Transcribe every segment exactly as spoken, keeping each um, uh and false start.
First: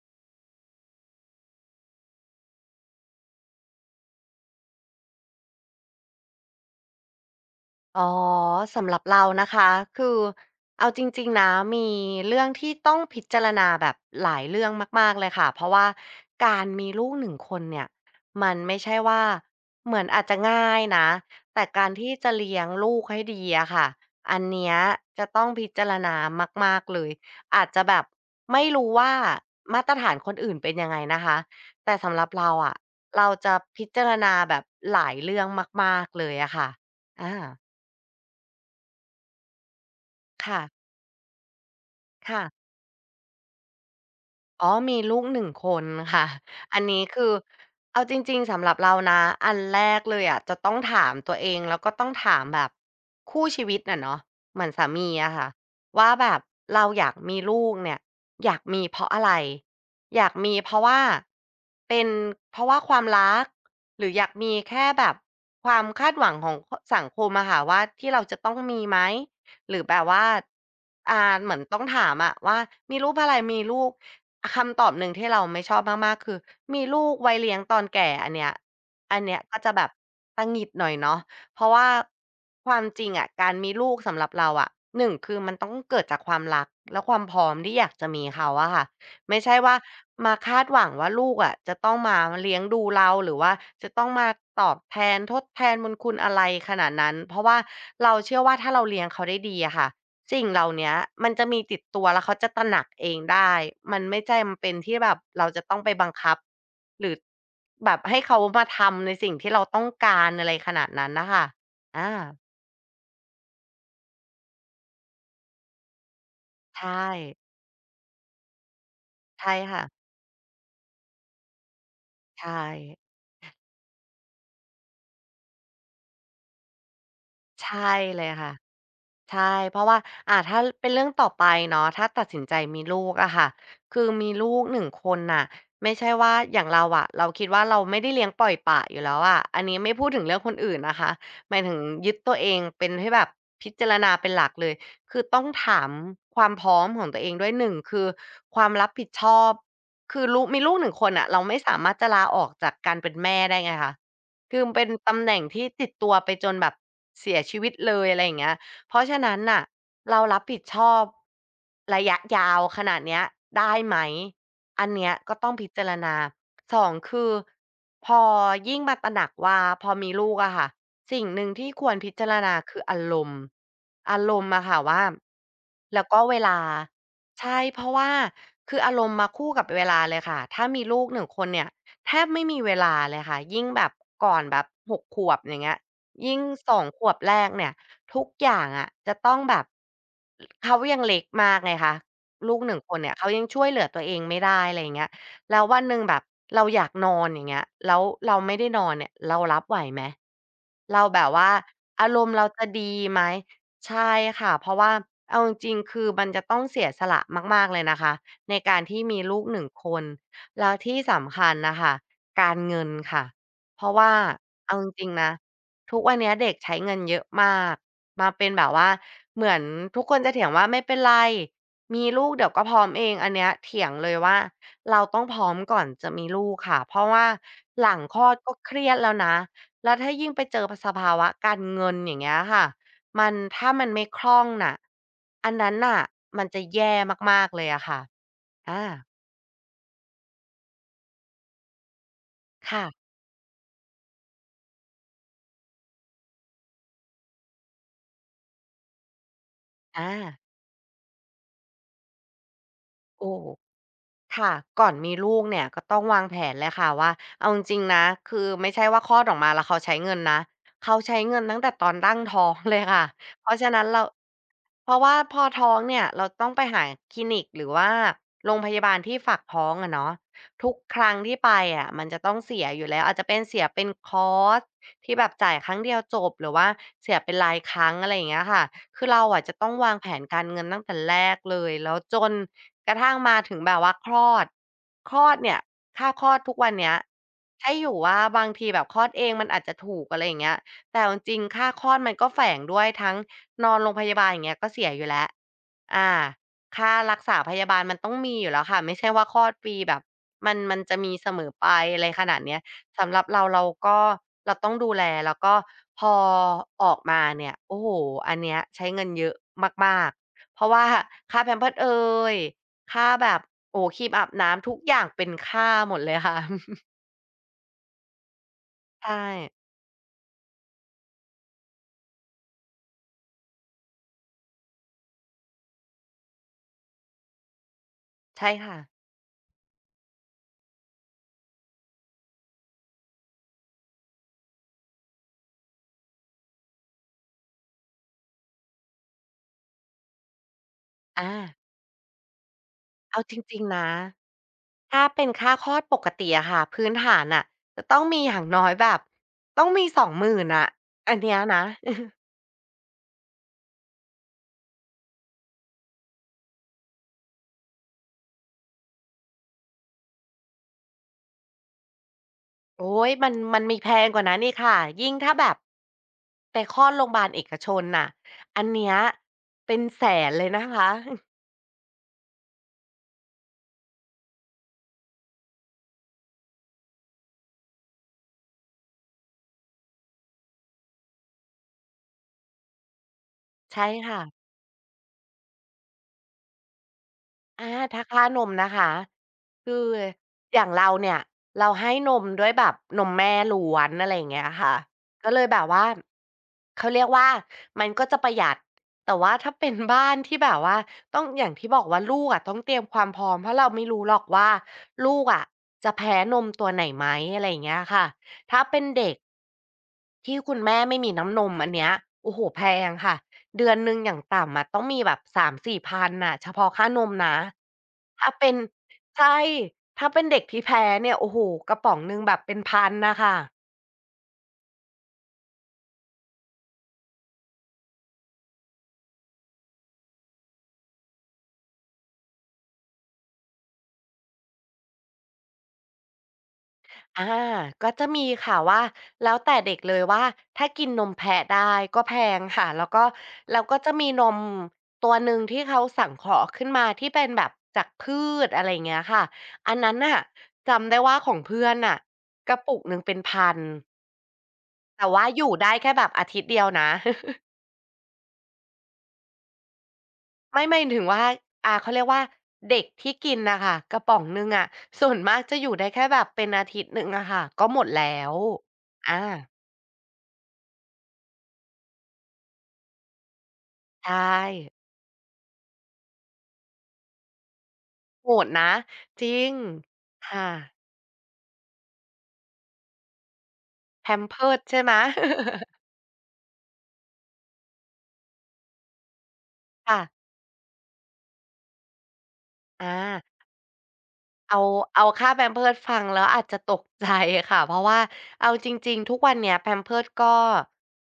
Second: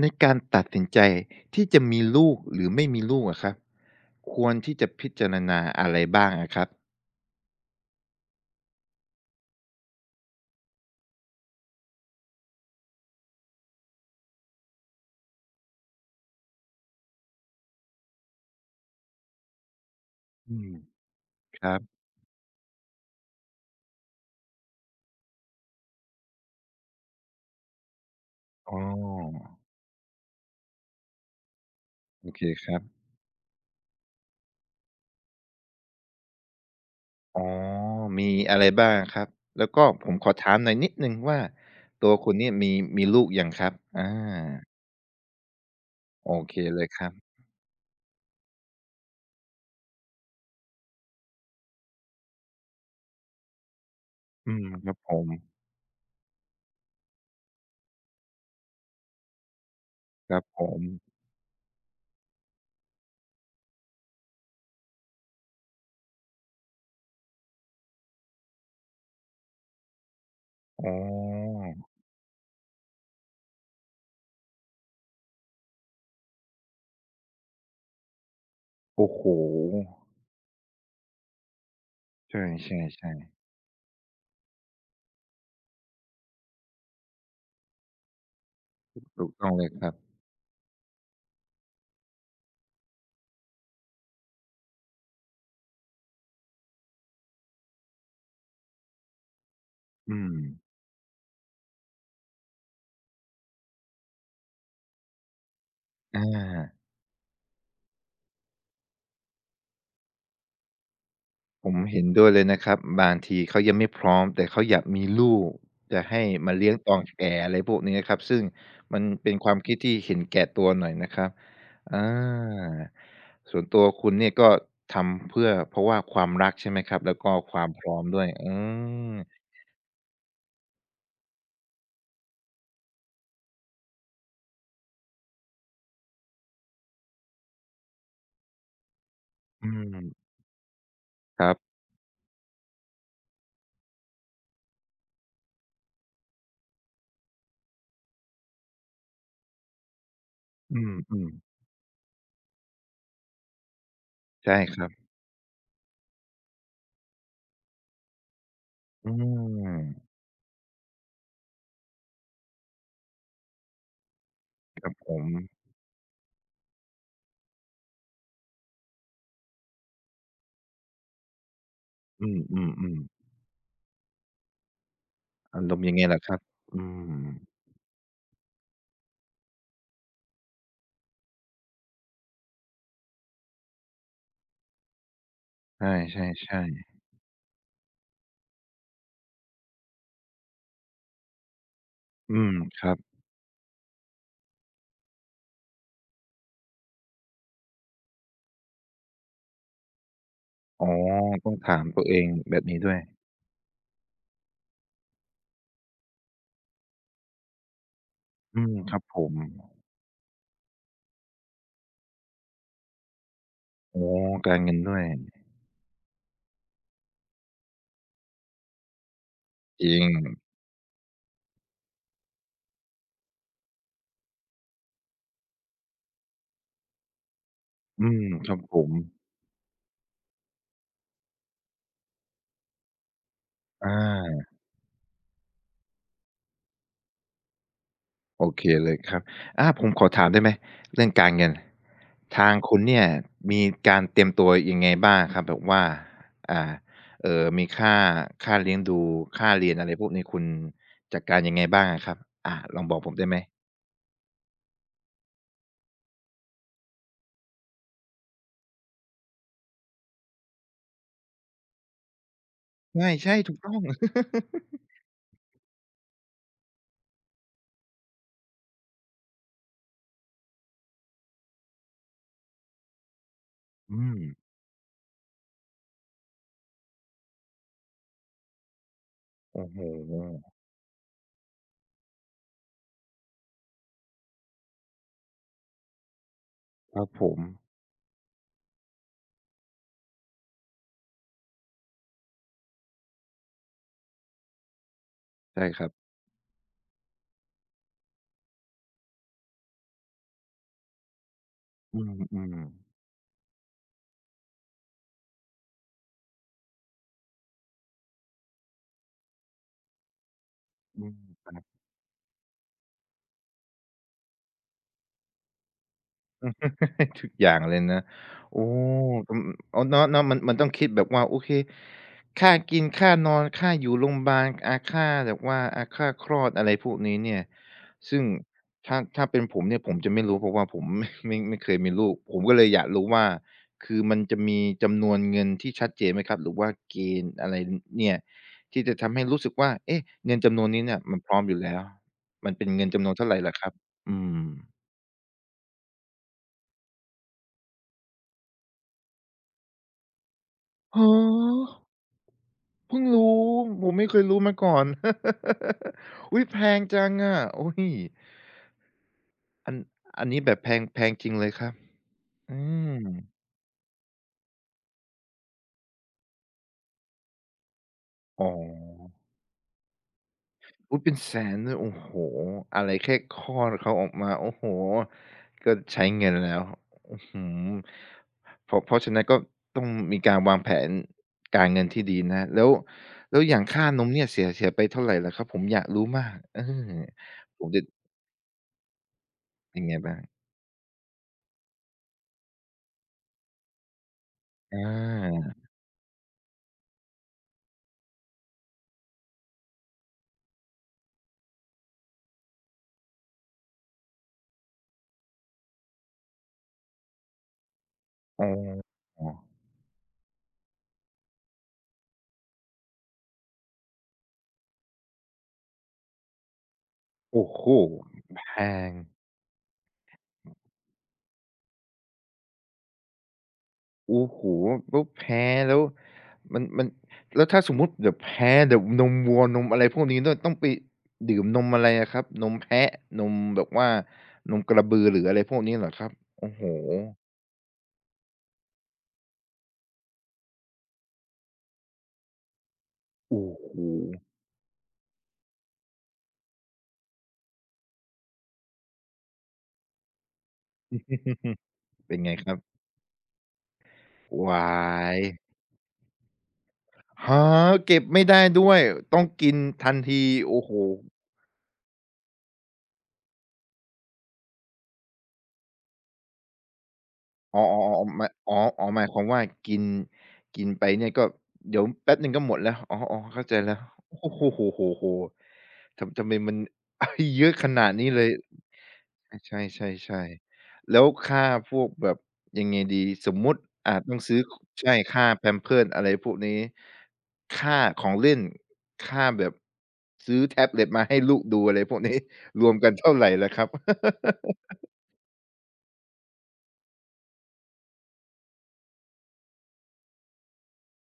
ในการตัดสินใจที่จะมีลูกหรือไม่มีลูกอะครับควรที่จะพิจารณาอะไรบ้างอะครับอ๋อสำหรับเรานะคะคือเอาจริงๆนะมีเรื่องที่ต้องพิจารณาแบบหลายเรื่องมากๆเลยค่ะเพราะว่าการมีลูกหนึ่งคนเนี่ยมันไม่ใช่ว่าเหมือนอาจจะอืมง่ายนะคแต่รับการที่จะเลี้ยงลูกให้ดีอะค่ะอันเนี้ยจะต้องพิจารณามากๆเลยอาจจะแบบไม่อ๋อรู้ว่ามาตรฐานคนอื่นเป็นยังไงนะคะแต่สำหรับโอเคเราคอะรับเราจะพิจารณาแบบหลายเรื่องมากๆเลยอะค่ะอา อ๋อมีอะไรบ้างอะครับแล้วก็ผมขอถามค่ะ หน่อยนิดหนึ่งว่าตัวคุณค่ะ เนี่ยมีมีลูกยังครับอาอ๋อมีลูกหนึ่งคนค่ะโอเคอัเลนยคนี้รับคือเอาจริงๆสำหรับเรานะอันแรกเลยอะจะต้องถามตัวเองแล้วก็ต้องถามแบบคู่ชีวิตน่ะเนาะอืเหมืมอนสาครับมีผมอะค่ะว่าแบบเราอยากมีลูกเนี่ยอยากมีเพราะอะไรอยาคกรับมีผเพมราะว่าเป็นเพราะว่าความรักหรืออยากมีแค่แบบความคาดหวังของคสังคมอะค่ะว่าที่เราจะต้องมีไหมหรือแบบว่าอ๋อ่าเหมือนอต้องถามอะว่ามีลูกเพราะอะไรมีลูก คำตอบหนึ่งที่เราไม่ชอบมากๆ คือมีลูกไว้เลี้ยงตอนแก่อันเนี้ยโอ้อันโฮเนี้ยก็จะแบบหงุดหงิดหน่อยเนาะเพราะว่าใความจริงช่อะๆการมีลูกสำหรับเราอะหนึ่งคือมันต้องเกิดจากความรักและความพร้อมที่อยากจะมีเขาอะค่ะๆถูกไม่ต้องใช่เลยว่าครับมาคาดหวังว่าลูกอะจะต้องมาเลี้ยงดูเราหรือว่าจะต้องมาตอบแทนทดแทนบุญคุณอะไรขนาดนั้นเพราะว่าเราเชื่อว่าถ้าเราเลี้ยงเขาได้ดีอะค่ะ อืมสิ่งเหล่าเนี้ยมันจะมีติดตัวแล้วเขาจะตระหนักเองได้ มันไม่จำเป็นที่แบบเราจะต้องไปบังอา คับหรือแบบให้เขามาทำในสิ่งที่เราต้องการอะไรขนาดนั้นน่ะค่ะผมเห็นอาด้วยเลยนะครับบางทีเขายังไม่พร้อมแต่เขาอยากมีลูกจะให้มาเลี้ยงใชตอน่แก่อะไรพวกนี้ครับซึ่งมันเป็นคใช่วามคิดค่ะที่เห็นแก่ตัวหน่อยนะครับอใช่าส่วนตัวคุณเนี่ยก็ทำเพื่อเพราะว่าความรักใช่ไหมครับแล้วก็ควาใชมพ่ร้อมเลด้วยยค่ะ อืมใช่เพราะว่าอ่าถ้าเป็นเรื่องต่อไปเนาะถ้าตัดสินใจมีลูกอะค่ะคือมีลูกหนึ่งคนน่ะไม่ใช่ว่าอย่างเราอะเราคิดว่าเราไม่ได้เลี้ยงปล่อยปละอยู่แล้วอะอันอืนี้ไม่พูดถึงมเรื่องคนอื่นนะคะคหรัมายถึงบยึดตัวเองเป็นให้แบบพิจารณาเป็นหลักเลยคือต้องถามความพร้อมของตัวเองด้วยหนึ่งคือความรับผิดชอบคือลูกมีลูกอืหนึ่งคนน่ะมเราไม่สามารถจะลาออกจากการเป็นแม่ได้ไงคะๆใช่คือมันคเป็รันบตำแหน่งที่ติดตัวไปจนแบบเสียชีวิตเลยอะไรอย่างเงี้ย เพราะอืฉะนั้นน่ะมเรารับผิดชอบระยะยาวขนาดเนี้ยได้ไหมอันผเนี้ยมก็ต้องพิจารณาสองคือพอยิ่งมาตระหนักว่าพอมีลูกอะค่ะสิ่งหนึ่งที่ควรพิอืจารณาคือมอารๆมณ์อารมณ์อะค่ะว่าๆอารมณ์ยังไงแล้วก็ล่ะคเวรับลาอืมใช่เพราะว่าคืออารมณ์มาคู่กับเวลาเลยค่ะถ้ามีลูกหนึ่งคนเนี่ยแทบไม่มีเวลาเลยค่ะยิ่งแบบก่อนแบบหกขวบอย่างเงี้ยใยิ่งช่สองๆขวบแรกเนี่ย ทุกอย่างอะจะต้องแบบเขายังเล็กมากไงคะๆอืมลูกหนึ่งคครับ นเนี่ยเขายังช่วยเหลือตัวเองไม่ได้อะไรอย่างเงี้ยแล้ววันหนึ่งแบบเราอยากนอนอย่างเงี้ยแล้วเราไม่ได้นอนเนี่ยเรารับไหวไหมอ๋อเราแบบว่าต้องถามตัอาวเอรงมณ์เราแบจะบนี้ดีด้วยไหมใช่ค่ะเพราะว่าเอาจริงๆคือมันจะต้องเสียสละมากๆเลยนะคะในอืมการคที่รับผมีมลูกหนึ่งคนแล้วที่สำคัญน่ะค่ะการเงินค่ะเพราะอ๋อว่าการเงิเอานจด้วยริงๆนะทุกวันเนี้ยเด็กใช้เงินเยอะมาก มาเป็นแบบว่าเหมือนจริทุกงคนจะเถียงว่าไม่เป็นไรมีลูกเดี๋ยวก็พร้อมเองอันเนี้ยเถียงเลยว่าเราต้องพร้อมก่อนจะมีลูกค่ะเพราะว่าหลังอืคลมอดคก็รับเคผรียมดแล้วนะแล้วถ้ายิ่งไปเจอพสภาวะการเงินอย่างเงี้ยค่ะมันถ้ามันอาไม่คล่องน่ะอันนั้นน่ะมันจะแย่มากๆเลยอะค่ะโอเคอาเลยครับอาผมขอถามได้ไหมเรื่องการเงินทางคุณค่ะเนี่ยมีการเตรียมตัวยังไงบ้างครับแบบว่าอ่าเอ่อมีค่าค่าเลี้ยงดูค่าเรียนอะไรพอาวกนี้คุณจัดการยังไงบ้างอะครับอาลองบอกผมโอ้ ได้ไหมค่ะก่อนมีลูกเนี่ยก็ต้องวางแผนเลยค่ะว่าเอาจริงๆนะคือไม่ใช่ว่าคลอดออกมาแล้วเขาใช้เงินนะเขาใช้เงินตั้งแต่ตอนตั้งท้องเลยค่ะใช่เพๆถูราะกฉะต้อง นั้นเราเพราะว่าพอท้องเนี่ยเราต้องไปหาคลินิกหรือว่าโรงพยาบาลที่ฝากท้องอะเนาะทุกครั้งที่ไปอะมันจะต้องเสียอยู่แล้วอาจจะเป็นเสียเป็น อืคมอร์สที่แบบจ่ายครั้งเดียวจบหรือว่าเสียเป็นรายครั้งอะไรอย่างเงี้ยค่ะคือเราอะจะโอ้ต้องโวางแผนกาฮรเงินตั้งแต่แรกเลยแล้วจน กระทั่งมาถึงแบบว่าคลอดคลอดเนี่ยค่าคลอดทุกวันเนี้คยรับผมใช่อยู่ว่าบางทีแบบคลอดเองมันอาจจะถูกอะไรอย่างเงี้ยแต่เอาจริงๆค่าคลอดมันก็แฝงด้วยทั้งนอนโรงพยาบาลอย่างเงี้ยก็เสียอยู่แล้วใช่ครับ อ่าค่ารักษาพยาบาลมันต้องมีอยู่แล้วค่ะไม่ใช่ว่าคลอดฟรีแบบมันมันจะมีเสมอไปอือะไรมขนาอืดมเนี้ยสำหรับเราเราก็เราต้องดูแลแล้วก็พอออกมาเนี่ยโอ้โฮอันเนี้ยใช้เงินเยอะมากๆเพราะว่าอืค่า ม Pampers เอย ค่าแบบโอ้ครีมอาบน้ำทุกอย่างเป็นค่าหมดเลยค่ะ ทุกอย่างเลยนะโอ้ใช่อืมอ๋อเนาะๆมันมันต้องคิดแบบว่าโอเคค่ากินค่านอนค่าอยู่โรงพยาบาลอาค่าแบบว่าอาค่าคลอดอะไรพวกนี้เนี่ยซึ่งใช่ค่ะถ้าถ้าเป็นผมเนี่ยผมจะไม่รู้เพราะว่าผมไม่ ไม่ไม่เคยมีลูกผมก็เลยอยากรู้ว่าคือมันจะมีจำนวนเงินที่ชัดเจนไหมครับหรือว่าเกณฑ์อะไรเนี่ยที่จะทำให้รู้สึกว่าเอ๊ะเงินจำนวนนี้เนี่ยมันอาพร้อมอยู่แล้วมันเป็นเงินจำนวนเอาเท่าจไรเหรอริงครับๆนะอืม ถ้าเป็นค่าคลอดปกติอะค่ะพื้นฐานน่ะจะต้องมีอย่างน้อยแบบต้องมีสอง 0่ศูนย์นอะอ๋ออันเนี้ยนะ เพิ่งรู้ผมไม่เคยรู้มาก่อน อุ๊ยแพงจังอะโอ้ยอันอันนี้แบบแพงแพงจริงเลยครับอืโอ๊มยมันมันมีแพงกว่านั้นอีกค่ะยิ่งถ้าแบบไปคลอดโรงพยาบาลเอกชนน่ะอ๋ออันเนี้ยเป็นแสนเลยนะคะ อุ๊ยเป็น แสนเลยโอ้โฮอะไรแค่คลอดเขาออกมาโอ้โฮก็ใช้เงินแล้วอื้อฮือเพราะเพราะฉะนั้นก็ต้องมีการวางแผนการเงินที่ดีนะแล้วแล้วอย่างค่าใช่นมค่ะ เนี่ยเสียเสียไปเท่าไรเหรอครับผมอยากรู้มากเออผอามจะถ้าค่านมนะคะคืยัองไงบ้างอย่างเราเนี่ยเราให้นมด้วยแบบนมแม่ล้วนอะไรอย่างเงี้ยค่ะก็เลยอา แบบว่าเขาเรียกว่ามันก็จะประหยัดแต่ว่าถ้าเป็นบ้านที่แบบว่าต้องอย่างที่บอกว่าลูกอะต้องเตรียมความพร้อมเพราะเราไม่รู้หรอกว่าลูกอะจะแพ้นมตัวไหนไหมอะไรอย่างเงี้ยค่ะถ้าเป็นเด็ก อ๋อที่คุณแม่ไม่มีน้ำนมอันเนี้ยโอ้โฮแพงค่ะ เดือนหนึ่งอย่างต่ำอะต้องมีแบบสาม 4่พันน่ะเฉพาะค่านมนะโอ้โฮถ้าแพเป็นงใช่ถ้าเป็นเด็กที่แพ้เนี่ยโอ้โฮกระป๋องหนึ่งแบบเป็นพันน่ะค่ะ โอ้โฮแล้วแพ้แล้วมันมันแล้วถ้าสมมุติเดี๋ยวแพ้เดี๋ยวนมวัวนมอะไรพวกนี้ด้วยต้องไปดื่มนมอะไรอะครับนมแพะนมแบบว่านมกระบือหรืออะไรพวกนี้เหรอครับโอ้โฮอาก็จะมีค่ะว่าแล้วแต่เด็กเลยว่าถ้ากินนมแพะได้ก็แพงค่ะแล้วก็โอ้แล้วโฮ ก็จะมีนมตัวหนึ่งที่เขาสังเคราะห์ขึ้นมาที่เป็นแบบจากพืชอะไรเงี้ยค่ะอันนั้นน่ะจำได้ว่าของ เพื่อนน่ะเป็นไงคกรับระปุกหนึ่งเป็นพันวาแต่ยว่าอยู่ได้แค่แบบอาทิตย์เดียวนะ ฮะเก็บไม่ได้ด้วยต้องกินทันทีโอ้ไม่โฮ หม่ถึงว่าอ่าเขาเรียกว่าเด็กที่กินนะคะกระป๋องหนึ่งอะส่วนมากจะอยู่ได้แค่แบบเป็นอาทิตย์หนึ่งอะค่ะอ๋อก็หมดๆๆๆแล้หมายวอ๋ออ๋อหมายอาความว่ากินกินไปเนี่ยก็เดี๋ยวแป๊บหนึ่งก็หมดแล้วอ๋อๆเข้าใจแล้วใช่ โอ้โฮโฮๆๆทำทำไมมัน เยอะขนาดนี้เลโหยดนะจริใงช่ค่ะ ๆๆๆแล้วค่าพวกแบบยังไงดีสมมุติอ่าต้องซื้อค Pampers ใช่ไหม ใช่ ค่า Pampers อะไรพวกนี้ค่าของเล่นค่าแบบค่ะซื้อแท็บเล็ตมาให้ลูกดูอะไรพวกนี้รวมกัอา นเท่าไรล่ะครับ เอาเอาค่า Pampers ฟังแล้วอาจจะตกใจค่ะ เพราะว่าเอาจริงๆทุกวันเนี้ย Pampers ก็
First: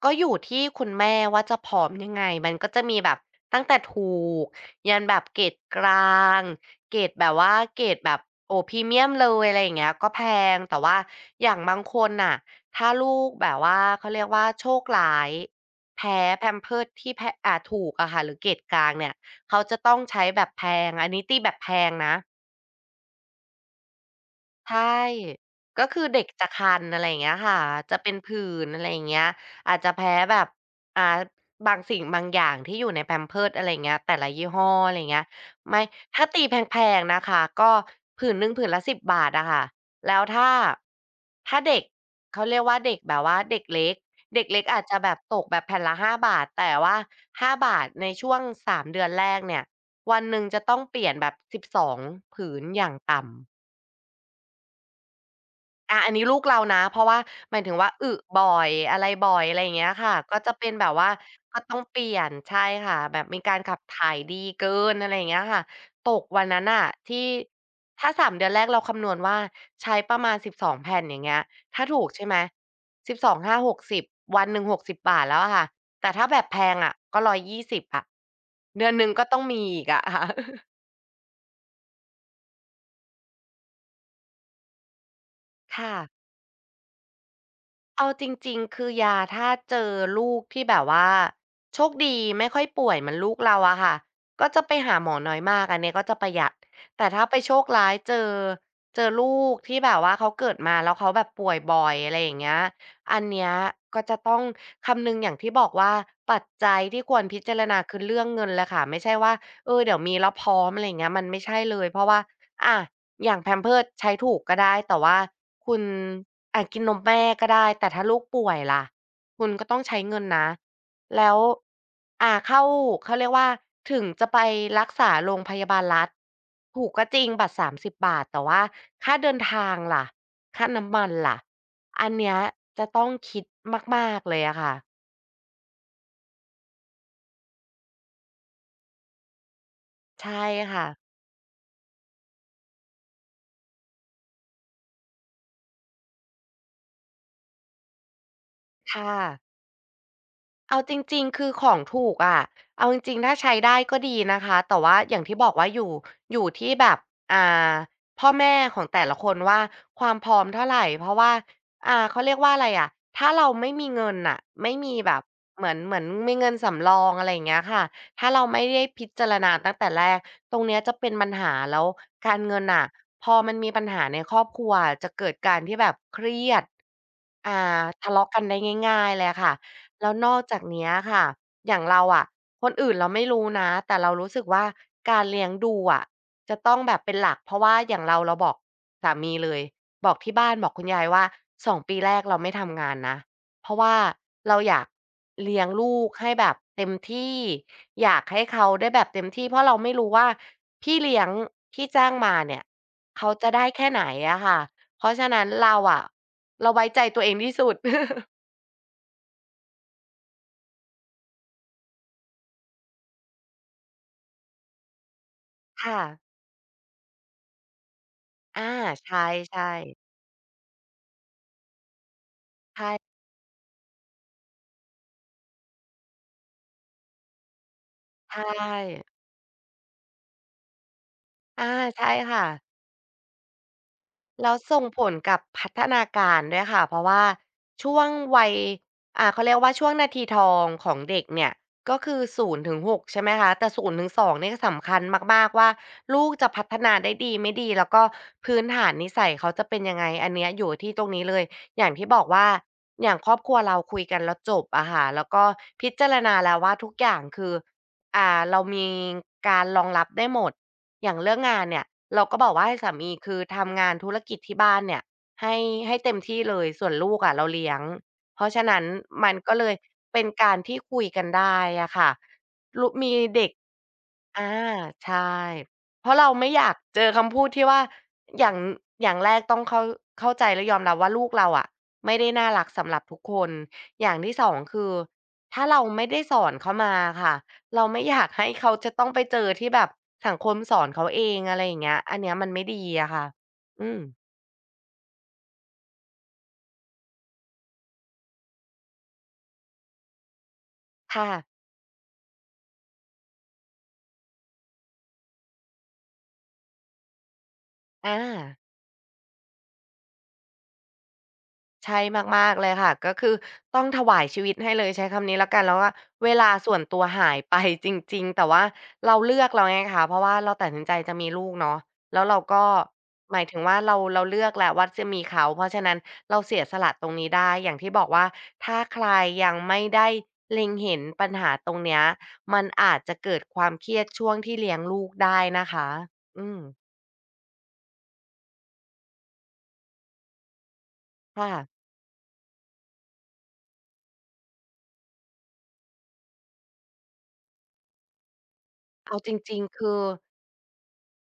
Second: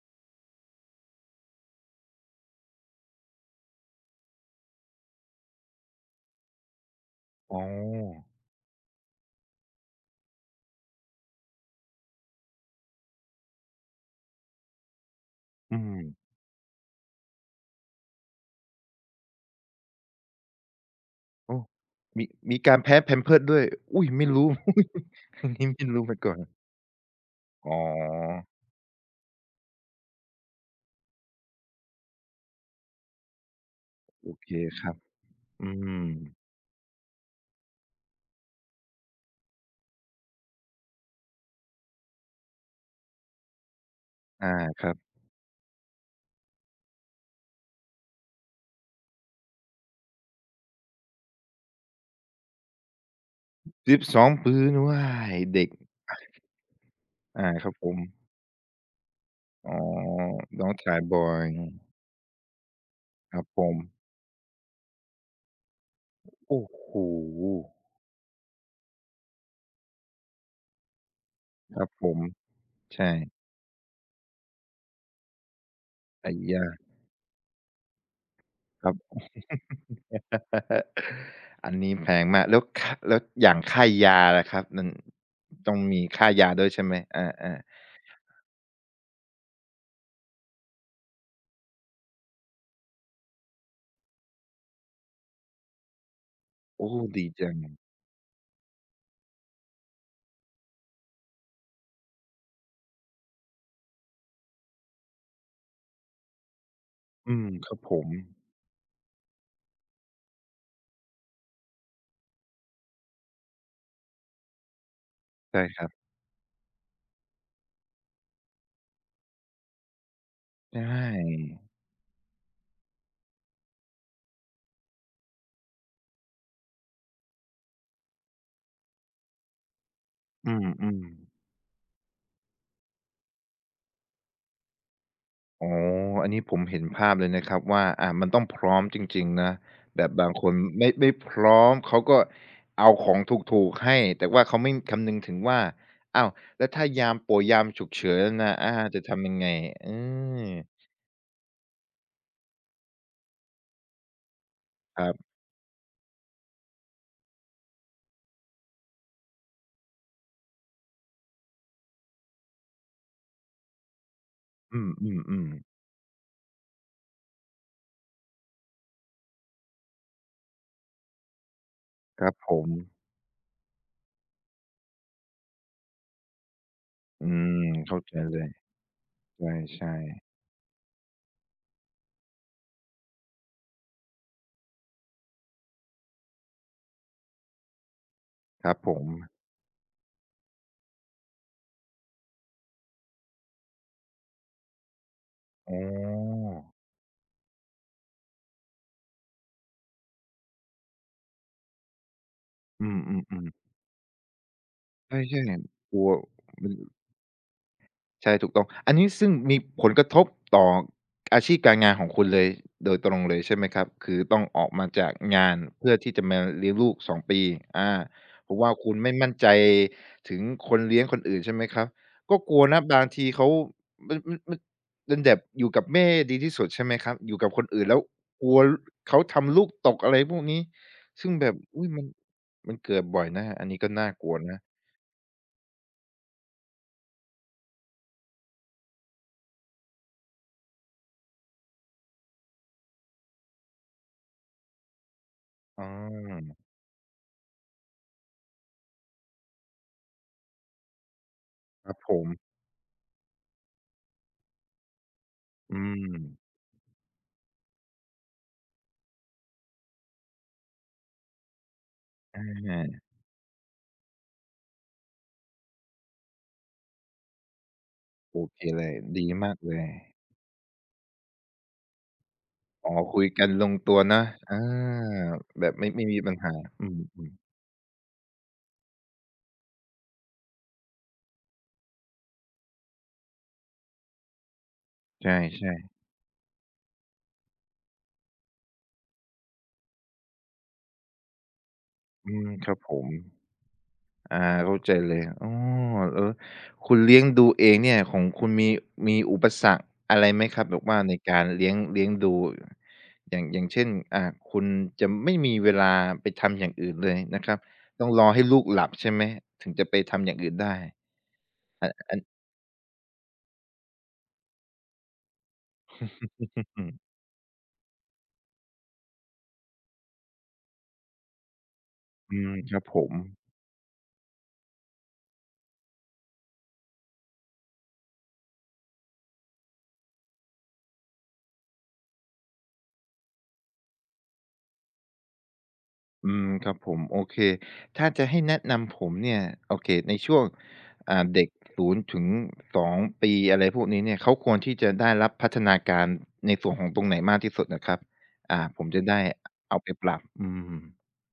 ก็อยู่ที่คุณแม่ว่าจะผอมยังไงมันก็จะมีแบบตั้งแต่ถูกยันแบบเกรดกลางเกรดแบบว่าอ๋เกรดแบบอโอ้พรีเมียมเลยอะไรอย่างเงี้ยก็แพงแต่ว่าอย่างบางคนน่ะถ้าลูกแบบว่าเขาเรียกว่าโชคร้ายอืม แพ้ Pampers ที่แพะอ่าถูกอะค่ะหรือเกรดกลางเนี่ยเขาจะต้องใช้แบบแพงอันนี้ตีแบบโอ้แพงนะ มีมีการแพ้ Pampers ด้วย อุ๊ยไม่รู้ ใช่ อันนี้ก็ไม่คืรู้อมาเด็กก่อนจะคันอะไรอย่างเงี้ยค่ะอ๋จะเป็นอผื่นอะไรอย่างเงี้ยอาจจะแพ้แบบอ่าบางสิ่งบางอย่างที่อยู่ใน Pampers อะไรอย่างเงี้ยแต่ละโอยี่เคห้อคอะรัไรบอย่างเงี้ยอืไม่มถ้าตีแพงๆนะคะก็ผื่นหนึ่งผื่นละสิบบาทอะค่ะแล้วถ้าถ้าเด็กเขาเรียกว่าเด็กแบบว่าเด็กเล็กเด็กอาเล็กอาคจรัจะบแบบตกแบบแผ่นละห้าบาทแต่ว่าห้าบาทในช่วงสามเดือนแรกเนี่ยวันหนึ่งจะต้องเปลี่ยนแบบสิบงผืนอย่างต่ำ สิบสองปืนว้ายเด็กอาอันนี้ลูกเรานะเพราะว่าอาหมายครัถึบงผว่ามอึบ่อยอะไรบ่อยอะไรอย่าอ๋งอเงี้ยค่ะก็จะน้เป็อนงแบบชายว่าบอยก็ต้องเปลี่ยนใช่ค่ะแบบคมีรับกาผรขัมบถ่ายดีเกินอะไรอย่างเงี้ยค่ะตกวันนั้โอ้นน่ะโฮที่ถ้าสามเดือนแรกเราคำนวณว่าใช้ประมาณสิบสองแผ่นอย่างเงี้ยคถ้ารับถูผกมใช่ไหมใช่สิบสองสองห้าหกสิบวันหนึ่งหกสิบบาทแล้วอะค่ะแต่ถ้าอัแบยบแพยะงอะก็หนึ่งร้อยยี่สิบอยยี่สิบอะเดืคอรันบ หนึ่งก็ต้องมีอีกอะค่ อันนี้แพงมาก แล้วคแล้วอย่างค่ายาล่ะครับมันต้องะ มี ค่ายาด้วยใช่ไหมอาๆเอาจริงๆคือยาถ้าเจอลูกที่แบบว่าโชคดีไม่ค่อยป่วยเหมือนลูกเราอะค่ะก็จะไปหาหมอน้อยมากอันเนี้ยก็จะประหยัดโอ้แต่ถ้าดีไปโชจังคร้ายเจอเจอลูกที่แบบว่าเขาเกิดมาแล้วเขาแบบป่วยบ่อยอะไรอย่างเงี้ยอันเนี้ยก็จะต้องคำนึงอย่างที่บอกว่าปัจจัยที่ควรอืพิมจารครัณาบผคือม เรื่องเงินแหละค่ะไม่ใช่ว่าเออเดี๋ยวมีแล้วพร้อมอะไรอย่างเงี้ยมันไม่ใช่เลยเพราะว่าอา อย่าง Pampers ใช้ถูกก็ได้แต่ว่าใช่คุคณรับอ่ากินนมแม่ก็ได้แต่ถ้าลูกป่วยล่ะคุณก็ต้องใช้เงินนะใช่แล้วอ่าเข้าเขาเรียกว่าถึงจะไปรักษาโรงพยาบาลรัฐถูกก็จริงบัตรสามสิบบบาทแต่ว่าค่าเดินทางล่ะอืค่าน้ำมมันๆล่ะอันเนี้ยจะต้องคิดมากๆเลยอะค่ะอ๋ออันนี้ผมเห็นภาพเลยนะครับว่าอ่ามันต้องพร้อมจริงๆนะแบบบางใช่คนค่ะไม่ไม่พร้อมเขาก็เอาของถูกๆให้แต่ว่าเขาไม่คำนึงถึงว่าอ้าวแล้วถ้ายามป่วยยามฉุกเฉินน่ะอาจะค่ะ ทำยังไงเออเอาจริงๆคือของถูกอะเอาจริงๆถ้าใช้ได้ก็ดีนะคะแต่ว่าครัอย่างบที่บอกว่าอยู่อยู่ที่แบบอ่าพ่อแม่ของแต่ละคนว่าความพร้อมเท่าไรเพราะว่าอ่าเขาเรียกว่าอะไรอะถ้าเราไม่มีเงินน่ะไม่อืมีแบบมๆเหมือนๆเหมือนมีเงินสำรองอะไรอย่างเงี้ยค่ะถ้าเราไม่ได้พิจารณาตั้งแต่แรกตรงเนี้ยจะเป็นปัญหาแล้วครักาบรผเงินมน่ะพอมันมีปัญหาในครอบครัวอะจะเกิดการที่แบบเครียดอือ่มาเข้าทะใจเลาะเลกันยได้ง่ายๆเลยอะค่ะ ใช่แล้วนอกจากเนี้ยค่ะอย่างเราอะคนอื่นเราไม่รู้นะแต่เรารู้สึกว่าการเลี้ยงดูอะจะต้องแบบเป็นหลักเพราะว่าอย่างเราเราบอกๆครับผมสามีเลยบอกที่บ้านบอกคุณยายว่าสองปีแรกเราไม่ทำงานนะเพราะว่าเราอยากเลี้ยงอ๋ลูกให้แบอบเต็มที่อยากให้เขาได้แบบเต็มที่เพราะเราไม่รู้ว่าพี่เลี้ยงที่จ้างมาเนี่ยอืเขามจะๆได้ๆแค่ไหนอะค่ะเพราะใช่ฉะนั้นเราๆกอะลัว เราไว้ใจตัวเองที่สุด ใช่ถูกต้องอันนี้ซึ่งมีผลกระทบต่ออาชีพการงานของคุณเลยโดยตรงเลยใช่ไหมครับคือต้องออกมาจากงานเพื่อค่ะ ที่จะมาเลี้ยงลูกสองปีอาเพราะอาว่าคุณใชไม่มั่นใจ่ๆถึงคนเลี้ยงคนอื่นใช่ไหมครับก็กลัวนะบางใช่ทีเขามันมันมันเป็นแบบอยู่กับแม่ดีที่สุดใช่ไหมครับอยู่กับคนอื่นแล้วใชกลัวล่เขาทำลูกตกอะไรพวกนี้ซึ่งแบบอาอุ๊ยมันใช่ค่ะ มันเกิดบ่อยนะอันนี้ก็น่ากลัวแล้วนะส่งผลกับพัฒนาการด้วยค่ะเพราะว่าช่วงวัยอ่าเขาเรียกว่าช่วงนาทีทองของเด็กเนี่ยก็คือศูนย์ถึงหกใช่ไหมคะแต่ศูนย์ถึงสองเนี่ยสำคัญมากๆว่าอลูกจะาพัฒนาได้ดีไม่ดีแล้วก็พื้นฐานนิสัยเขาจะเป็นยังไงอันเนี้ยอยู่ที่ตรงนี้เลยอคย่างรับที่ผบอกมว่าอย่างครอบครัวเราคุยกันแล้วจบอะค่ะแล้วก็อืพิมจารณาแล้วว่าทุกอย่างคืออ่าเรามีการรองรับได้หมด อย่างเรื่องงานเนี่ยเราก็อบอกว่าให้สาา มีคือทำงานธุรกิจที่บ้านเนี่ยให้ให้เต็มที่เลยส่วนลูกอะเราเลี้ยงโอเพราะเคฉะนั้เลนยดีมันก็มากเลเลยยเป็นการที่คุยกันได้อะค่ะลอ๋อมีคุยกัเด็นก ลงตัวนะอาอาใช่แบบไม่เพไม่ราะมีเราปัญไม่หาอยากอืมเจอคำพูดที่ว่าอย่างอย่างแรกต้องเข้าเข้าใจและยอมรับว่าลูกเราอะไม่ได้น่ารักสำหรับทุกคนอย่างที่สองคือๆถ้าใช่เราไม่ได้สอนเขามาอะค่ะเราไม่อยากให้เขาจะต้องไปเจอที่แบบสังคมสอนเขาเองอะไรอย่างเงี้ยอันๆเนี้ยอืมัมนไม่ครับดีผมอะค่ะอืมอาเข้าใจเลยอ้อเออคุณเลี้ยงดูเองเนี่ยของคุณมีมีอุปสรรคอะไรไหมครับแบบว่าในค่ะการเลี้ยงเลี้ยงดูอย่างอย่างเช่นอ่าคุณจะไม่มีเวลาไปทำอย่างอื่นเลยนะครับต้องรอให้อา ลูกหลับใช่ไหมถึงจะไปทำอย่างอื่นได้ใช่มากๆเลยค่ะก็คือต้องถวายชีวิตให้เลยใช้คำนี้แล้วกันแล้วว่าเวลาส่วนอืตัวมหายไปจริงๆแต่ว่าเราเลือกแล้วไงคะเพราะว่าเราตัดสินใจจะมีลูกเนาะแล้วอืเรามก็ครับผม หมายถึงว่าเราเราเลือกแล้วว่าจะมีเขาเพราะฉะนั้นเราเสียสละตรงนี้ได้อย่างที่บอกว่าถ้าใครยังไม่ได้เล็งเห็นปัญหาตรงเนี้ยมันอาจจะเกิดความเครียดช่วงที่เลี้ยงลูกได้นะคะอือืมมครับผมโอเคถ้าจะให้แนะนำผมเนี่ยโอเคในช่วงอ่าเด็ค่ะกศูนย์ถึงสอสองปีอะไรพวกนี้เนี่ยเขาควรที่จะได้รับพัฒนาการในส่วนของตรงไหนมากที่สุดอะครับอ่าผมจะเอาได้จริงๆเอาไปคือ ปรับอืม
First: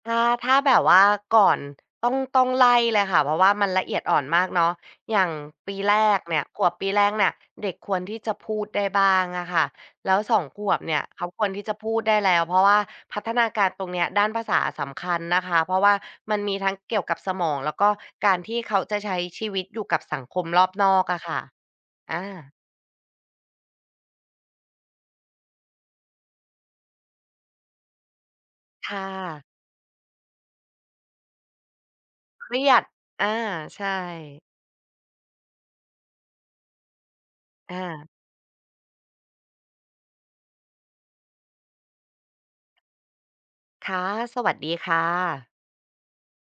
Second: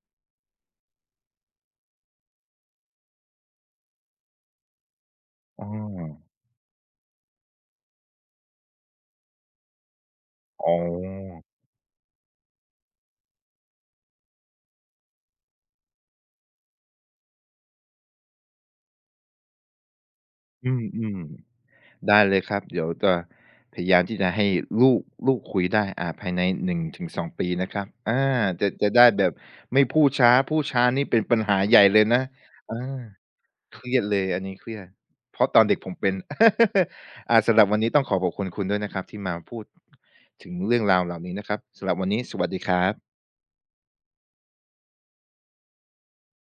ถ้าถ้าแบบว่าก่อนต้องต้องไล่เลยค่ะเพราะว่ามันละเอียดอ่อนมากเนาะอย่างอ้อปีแรกเนี่ยขวบปีแรกเนี่ยเด็กควรที่จะพูดได้บ้างอะค่ะแล้วสองขอ๋วบเนี่ยเขาคอวรที่จะพูดได้แล้วเพราะว่าพัฒนาการตรงเนี้ยด้านภาษาสำคัญนะคะเพราะว่ามันมีทั้งเกี่ยวกับสมองแล้วก็การที่เขาจะใช้ชีวิตอยู่กับสังคมรออืบนอกมอะค่ะๆอาได้เลยครับเดี๋ยวจะพยายามที่จะให้ลูกลูกคุยได้อ่าภายในหนึ่งถึงสองปีปีนะครับอาจะจะได้ค่ะแบบไม่พูดช้าพูดช้านี่เป็นปัญหาใหญ่เลยนะเครียอา ดอาเครีใช่ยดเลยอันนี้เครียดเพราะตอนเด็กผมเป็น อ่าสำหรับวันนี้ต้องอาขอขอบคุณคุณด้วยนะครับที่มาพูดถึงเรื่องราวเหล่านี้นะครับสำหรับวันนี้สวัสดีครับค่ะสวัสดีค่ะ